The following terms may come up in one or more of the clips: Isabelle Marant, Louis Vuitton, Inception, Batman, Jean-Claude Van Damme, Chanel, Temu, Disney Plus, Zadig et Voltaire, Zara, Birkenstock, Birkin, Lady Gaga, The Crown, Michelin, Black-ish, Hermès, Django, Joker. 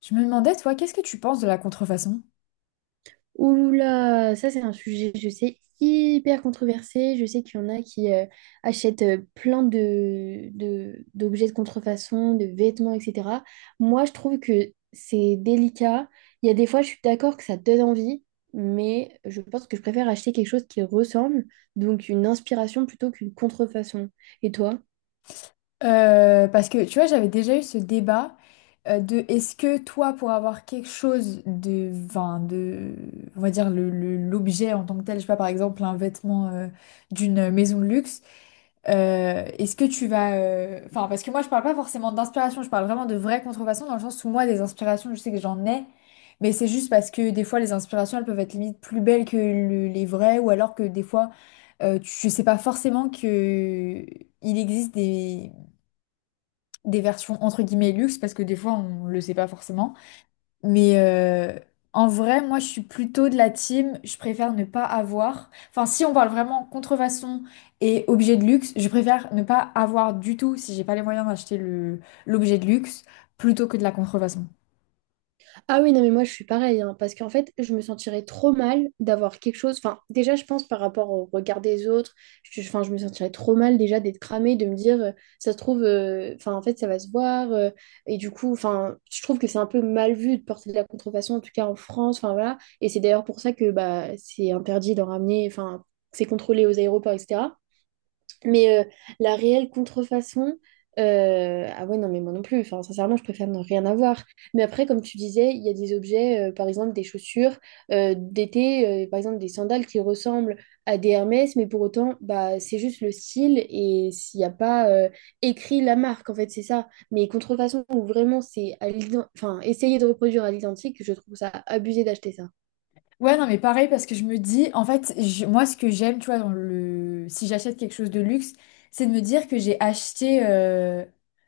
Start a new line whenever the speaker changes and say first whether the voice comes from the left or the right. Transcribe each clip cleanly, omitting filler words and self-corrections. left: Je me demandais, toi, qu'est-ce que tu penses de la contrefaçon?
right: Ouh là, ça c'est un sujet, je sais, hyper controversé. Je sais qu'il y en a qui achètent plein de, d'objets de contrefaçon, de vêtements, etc. Moi, je trouve que c'est délicat. Il y a des fois, je suis d'accord que ça donne envie, mais je pense que je préfère acheter quelque chose qui ressemble, donc une inspiration plutôt qu'une contrefaçon. Et toi?
left: Parce que tu vois, j'avais déjà eu ce débat de est-ce que toi, pour avoir quelque chose de, enfin, de, on va dire l'objet en tant que tel, je sais pas, par exemple un vêtement d'une maison de luxe, est-ce que tu vas, enfin, parce que moi, je parle pas forcément d'inspiration, je parle vraiment de vraies contrefaçons dans le sens où moi, des inspirations, je sais que j'en ai, mais c'est juste parce que des fois, les inspirations, elles peuvent être limite plus belles que les vraies, ou alors que des fois, tu sais pas forcément que il existe des versions entre guillemets luxe parce que des fois on le sait pas forcément. Mais en vrai, moi je suis plutôt de la team, je préfère ne pas avoir. Enfin, si on parle vraiment contrefaçon et objet de luxe, je préfère ne pas avoir du tout si j'ai pas les moyens d'acheter le l'objet de luxe plutôt que de la contrefaçon.
right: Ah oui, non, mais moi je suis pareil, hein, parce qu'en fait, je me sentirais trop mal d'avoir quelque chose. Enfin, déjà, je pense par rapport au regard des autres, je, enfin, je me sentirais trop mal déjà d'être cramée, de me dire, ça se trouve, enfin, en fait, ça va se voir. Et du coup, enfin, je trouve que c'est un peu mal vu de porter de la contrefaçon, en tout cas en France, enfin voilà. Et c'est d'ailleurs pour ça que bah, c'est interdit d'en ramener, enfin, c'est contrôlé aux aéroports, etc. Mais euh, la réelle contrefaçon, ah ouais, non, mais moi non plus. Enfin, sincèrement, je préfère ne rien avoir. Mais après, comme tu disais, il y a des objets, par exemple des chaussures d'été, par exemple des sandales qui ressemblent à des Hermès, mais pour autant, bah, c'est juste le style et s'il n'y a pas écrit la marque, en fait, c'est ça. Mais contrefaçon, où vraiment, enfin, essayer de reproduire à l'identique, je trouve ça abusé d'acheter ça.
left: Ouais, non, mais pareil, parce que je me dis, en fait, moi, ce que j'aime, tu vois, si j'achète quelque chose de luxe, c'est de me dire que j'ai acheté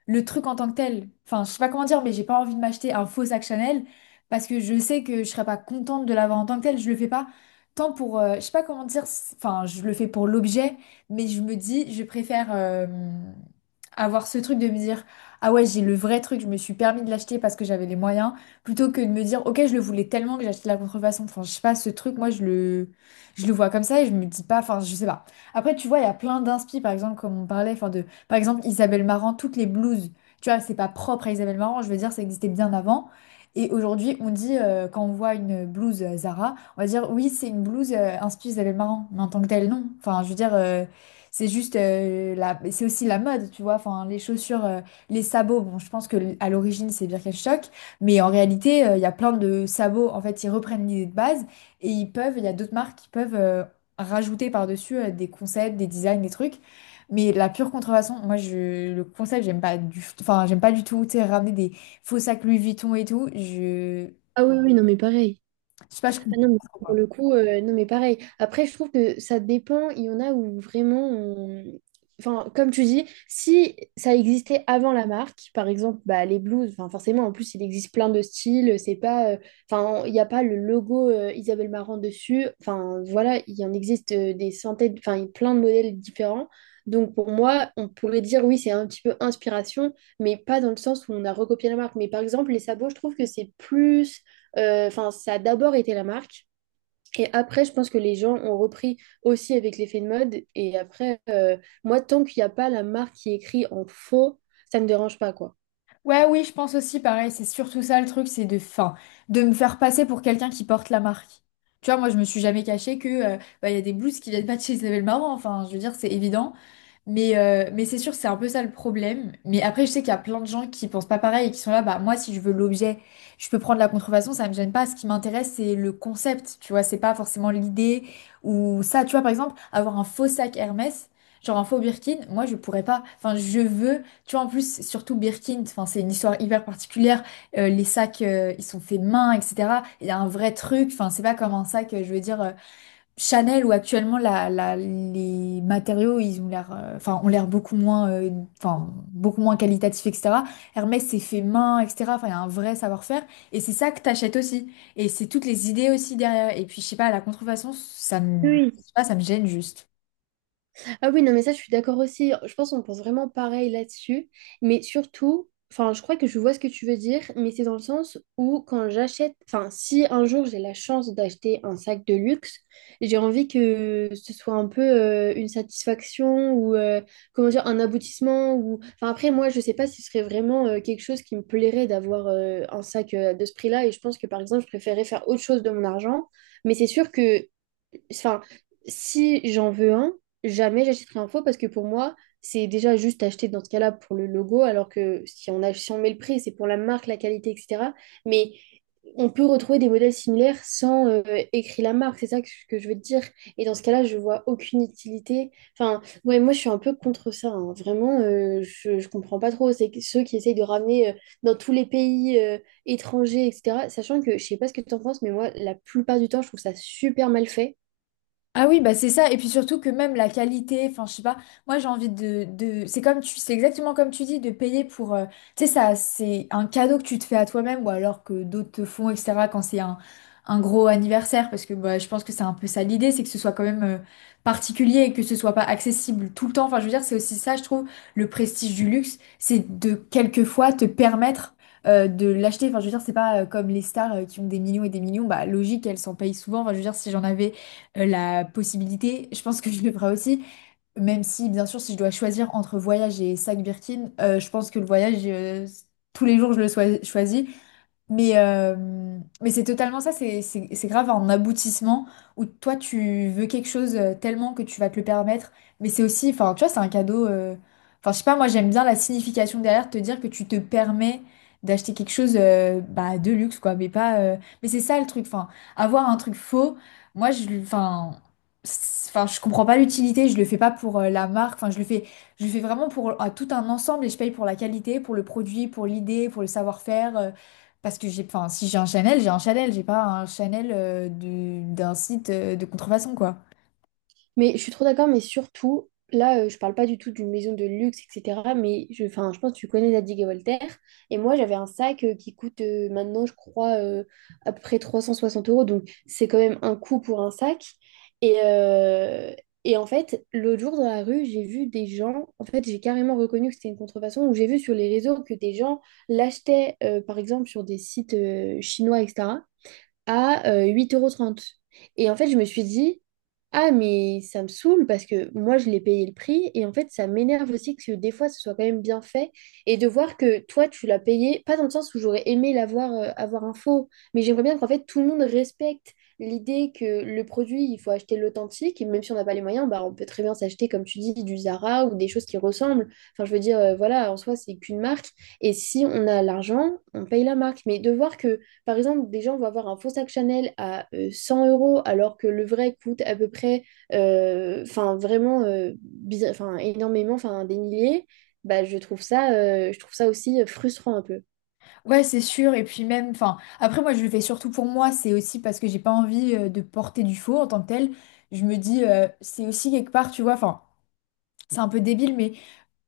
left: le truc en tant que tel. Enfin, je sais pas comment dire, mais j'ai pas envie de m'acheter un faux sac Chanel parce que je sais que je serais pas contente de l'avoir en tant que tel. Je le fais pas tant pour, je sais pas comment dire, enfin, je le fais pour l'objet, mais je me dis, je préfère avoir ce truc de me dire, ah ouais, j'ai le vrai truc, je me suis permis de l'acheter parce que j'avais les moyens plutôt que de me dire, ok, je le voulais tellement que j'ai acheté la contrefaçon. Enfin, je sais pas, ce truc, moi, je le vois comme ça et je me dis pas, enfin, je sais pas. Après, tu vois, il y a plein d'inspi, par exemple, comme on parlait, enfin, de, par exemple, Isabelle Marant, toutes les blouses, tu vois, c'est pas propre à Isabelle Marant, je veux dire, ça existait bien avant. Et aujourd'hui, on dit, quand on voit une blouse Zara, on va dire, oui, c'est une blouse inspirée Isabelle Marant, mais en tant que telle, non. Enfin, je veux dire, c'est juste, c'est aussi la mode, tu vois, enfin, les chaussures. Les sabots, bon, je pense que à l'origine c'est Birkenstock, mais en réalité, il y a plein de sabots. En fait, ils reprennent l'idée de base et ils peuvent, il y a d'autres marques qui peuvent rajouter par-dessus des concepts, des designs, des trucs. Mais la pure contrefaçon, moi, le concept, j'aime pas du, enfin, j'aime pas du tout. Tu sais, ramener des faux sacs Louis Vuitton et tout,
right: Ah oui, oui, non, mais pareil.
left: je sais pas, je
right: Ah non, mais
left: comprends
right: pour
left: pas.
right: le coup, non, mais pareil. Après, je trouve que ça dépend. Il y en a où vraiment, enfin, comme tu dis, si ça existait avant la marque, par exemple, bah, les blues, enfin, forcément, en plus, il existe plein de styles. C'est pas, enfin, il n'y a pas le logo Isabelle Marant dessus. Enfin, voilà, il en existe des centaines, enfin, il y a plein de modèles différents. Donc, pour moi, on pourrait dire, oui, c'est un petit peu inspiration, mais pas dans le sens où on a recopié la marque. Mais par exemple, les sabots, je trouve que c'est plus. Enfin, ça a d'abord été la marque. Et après, je pense que les gens ont repris aussi avec l'effet de mode. Et après, moi, tant qu'il n'y a pas la marque qui écrit en faux, ça ne me dérange pas, quoi.
left: Ouais, oui, je pense aussi pareil. C'est surtout ça le truc, c'est de, fin, de me faire passer pour quelqu'un qui porte la marque. Tu vois, moi, je me suis jamais cachée que bah, il y a des blouses qui viennent pas de chez Isabelle Marant. Enfin, je veux dire, c'est évident. Mais c'est sûr, c'est un peu ça le problème. Mais après, je sais qu'il y a plein de gens qui pensent pas pareil et qui sont là, bah moi, si je veux l'objet, je peux prendre la contrefaçon, ça me gêne pas. Ce qui m'intéresse, c'est le concept. Tu vois, c'est pas forcément l'idée ou ça. Tu vois, par exemple, avoir un faux sac Hermès, genre un faux Birkin, moi, je pourrais pas. Enfin, je veux tu vois, en plus, surtout Birkin, enfin, c'est une histoire hyper particulière. Les sacs, ils sont faits main, etc. Il y a un vrai truc. Enfin, c'est pas comme un sac, je veux dire, Chanel où actuellement les matériaux, ils ont l'air, ont l'air beaucoup moins, beaucoup moins qualitatifs, etc. Hermès, c'est fait main, etc. Enfin, il y a un vrai savoir-faire. Et c'est ça que t'achètes aussi. Et c'est toutes les idées aussi derrière. Et puis, je sais pas, la contrefaçon, je sais pas, ça me gêne juste.
right: Ah oui, non, mais ça, je suis d'accord aussi. Je pense qu'on pense vraiment pareil là-dessus. Mais surtout, enfin, je crois que je vois ce que tu veux dire, mais c'est dans le sens où quand j'achète, enfin, si un jour j'ai la chance d'acheter un sac de luxe, j'ai envie que ce soit un peu une satisfaction ou, comment dire, un aboutissement. Ou... Enfin, après, moi, je sais pas si ce serait vraiment quelque chose qui me plairait d'avoir un sac de ce prix-là. Et je pense que, par exemple, je préférais faire autre chose de mon argent. Mais c'est sûr que enfin, si j'en veux un, jamais j'achèterai un faux parce que pour moi, c'est déjà juste acheter dans ce cas-là pour le logo, alors que si on, a, si on met le prix, c'est pour la marque, la qualité, etc. Mais on peut retrouver des modèles similaires sans écrire la marque, c'est ça que je veux te dire. Et dans ce cas-là, je vois aucune utilité. Enfin, ouais, moi, je suis un peu contre ça, hein. Vraiment, je comprends pas trop. C'est que ceux qui essayent de ramener dans tous les pays étrangers, etc. Sachant que je sais pas ce que tu en penses, mais moi, la plupart du temps, je trouve ça super mal fait.
left: Ah oui, bah c'est ça. Et puis surtout que même la qualité, enfin je sais pas, moi j'ai envie c'est c'est exactement comme tu dis, de payer pour... tu sais, ça, c'est un cadeau que tu te fais à toi-même ou alors que d'autres te font, etc. quand c'est un gros anniversaire. Parce que bah, je pense que c'est un peu ça l'idée, c'est que ce soit quand même particulier et que ce soit pas accessible tout le temps. Enfin je veux dire, c'est aussi ça, je trouve, le prestige du luxe, c'est de quelquefois te permettre... de l'acheter, enfin je veux dire c'est pas comme les stars qui ont des millions et des millions, bah logique elles s'en payent souvent, enfin je veux dire si j'en avais la possibilité, je pense que je le ferai aussi, même si bien sûr si je dois choisir entre voyage et sac Birkin, je pense que le voyage, tous les jours je le choisis, mais, c'est totalement ça, c'est grave un aboutissement où toi tu veux quelque chose tellement que tu vas te le permettre, mais c'est aussi, enfin tu vois, c'est un cadeau, enfin je sais pas, moi j'aime bien la signification derrière, te dire que tu te permets d'acheter quelque chose bah, de luxe quoi, mais pas, mais c'est ça le truc, enfin avoir un truc faux, enfin, enfin je comprends pas l'utilité, je le fais pas pour la marque, enfin je le fais vraiment pour tout un ensemble et je paye pour la qualité, pour le produit, pour l'idée, pour le savoir-faire. Parce que j'ai, enfin, si j'ai un Chanel, j'ai un Chanel, j'ai pas un Chanel d'un site de contrefaçon, quoi.
right: Mais je suis trop d'accord, mais surtout, là, je parle pas du tout d'une maison de luxe, etc. Mais je, enfin, je pense que tu connais Zadig et Voltaire. Et moi, j'avais un sac qui coûte maintenant, je crois, à peu près 360 euros. Donc, c'est quand même un coût pour un sac. Et, euh, et en fait, l'autre jour dans la rue, j'ai vu des gens. En fait, j'ai carrément reconnu que c'était une contrefaçon. Ou j'ai vu sur les réseaux que des gens l'achetaient, par exemple, sur des sites chinois, etc. à 8,30 euros. Trente. Et en fait, je me suis dit, ah, mais ça me saoule parce que moi, je l'ai payé le prix. Et en fait, ça m'énerve aussi que des fois, ce soit quand même bien fait. Et de voir que toi, tu l'as payé, pas dans le sens où j'aurais aimé l'avoir avoir un faux, mais j'aimerais bien qu'en fait, tout le monde respecte l'idée que le produit, il faut acheter l'authentique. Et même si on n'a pas les moyens, bah, on peut très bien s'acheter, comme tu dis, du Zara ou des choses qui ressemblent. Enfin, je veux dire, voilà, en soi, c'est qu'une marque. Et si on a l'argent, on paye la marque. Mais de voir que par exemple, déjà, on va avoir un faux sac Chanel à 100 euros, alors que le vrai coûte à peu près, enfin, vraiment, enfin, énormément, enfin, des milliers. Bah, je trouve ça aussi frustrant un peu.
left: Ouais, c'est sûr. Et puis même, enfin, après moi, je le fais surtout pour moi. C'est aussi parce que j'ai pas envie de porter du faux en tant que tel. Je me dis, c'est aussi quelque part, tu vois, enfin, c'est un peu débile, mais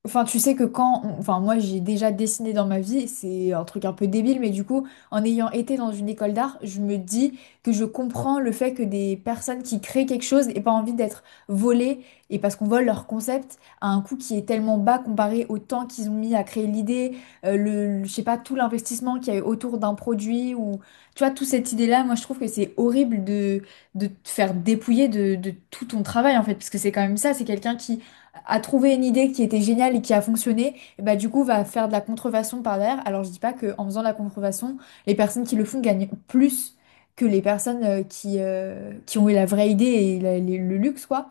left: enfin, tu sais que quand, enfin, moi j'ai déjà dessiné dans ma vie, c'est un truc un peu débile, mais du coup, en ayant été dans une école d'art, je me dis que je comprends le fait que des personnes qui créent quelque chose n'aient pas envie d'être volées, et parce qu'on vole leur concept à un coût qui est tellement bas comparé au temps qu'ils ont mis à créer l'idée, je sais pas, tout l'investissement qu'il y a eu autour d'un produit, ou tu vois, toute cette idée-là, moi je trouve que c'est horrible de te faire dépouiller de tout ton travail en fait, parce que c'est quand même ça, c'est quelqu'un qui a trouvé une idée qui était géniale et qui a fonctionné, et bah du coup va faire de la contrefaçon par derrière. Alors je dis pas que en faisant de la contrefaçon, les personnes qui le font gagnent plus que les personnes qui ont eu la vraie idée et le luxe quoi.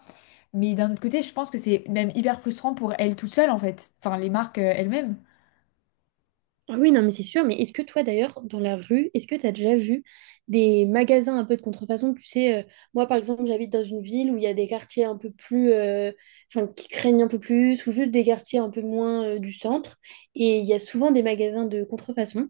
left: Mais d'un autre côté, je pense que c'est même hyper frustrant pour elles toutes seules en fait, enfin les marques elles-mêmes.
right: Ah oui, non, mais c'est sûr. Mais est-ce que toi, d'ailleurs, dans la rue, est-ce que tu as déjà vu des magasins un peu de contrefaçon? Tu sais, moi, par exemple, j'habite dans une ville où il y a des quartiers un peu plus, enfin, qui craignent un peu plus, ou juste des quartiers un peu moins, du centre. Et il y a souvent des magasins de contrefaçon.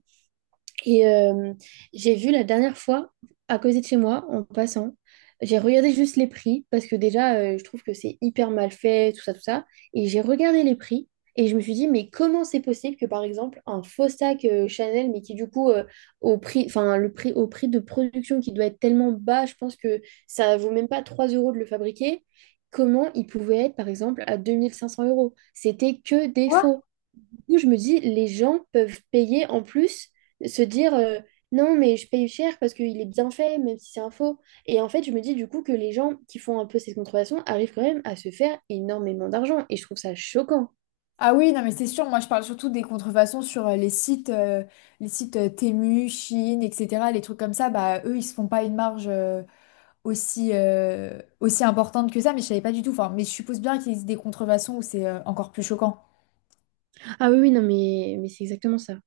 right: Et j'ai vu la dernière fois, à côté de chez moi, en passant, j'ai regardé juste les prix, parce que déjà, je trouve que c'est hyper mal fait, tout ça, tout ça. Et j'ai regardé les prix, et je me suis dit, mais comment c'est possible que, par exemple, un faux sac Chanel, mais qui du coup, au prix, enfin, le prix, au prix de production qui doit être tellement bas, je pense que ça vaut même pas 3 € de le fabriquer, comment il pouvait être, par exemple, à 2500 euros? C'était que des faux du coup, je me dis, les gens peuvent payer en plus, se dire non, mais je paye cher parce qu'il est bien fait, même si c'est un faux. Et en fait, je me dis du coup que les gens qui font un peu cette contrefaçon arrivent quand même à se faire énormément d'argent. Et je trouve ça choquant.
left: Ah oui, non mais c'est sûr, moi je parle surtout des contrefaçons sur les sites Temu, Chine, etc. Les trucs comme ça, bah eux ils se font pas une marge. Aussi importante que ça, mais je savais pas du tout. Enfin, mais je suppose bien qu'il existe des contrefaçons où c'est encore plus choquant.
right: Ah oui, oui, non, mais c'est exactement ça.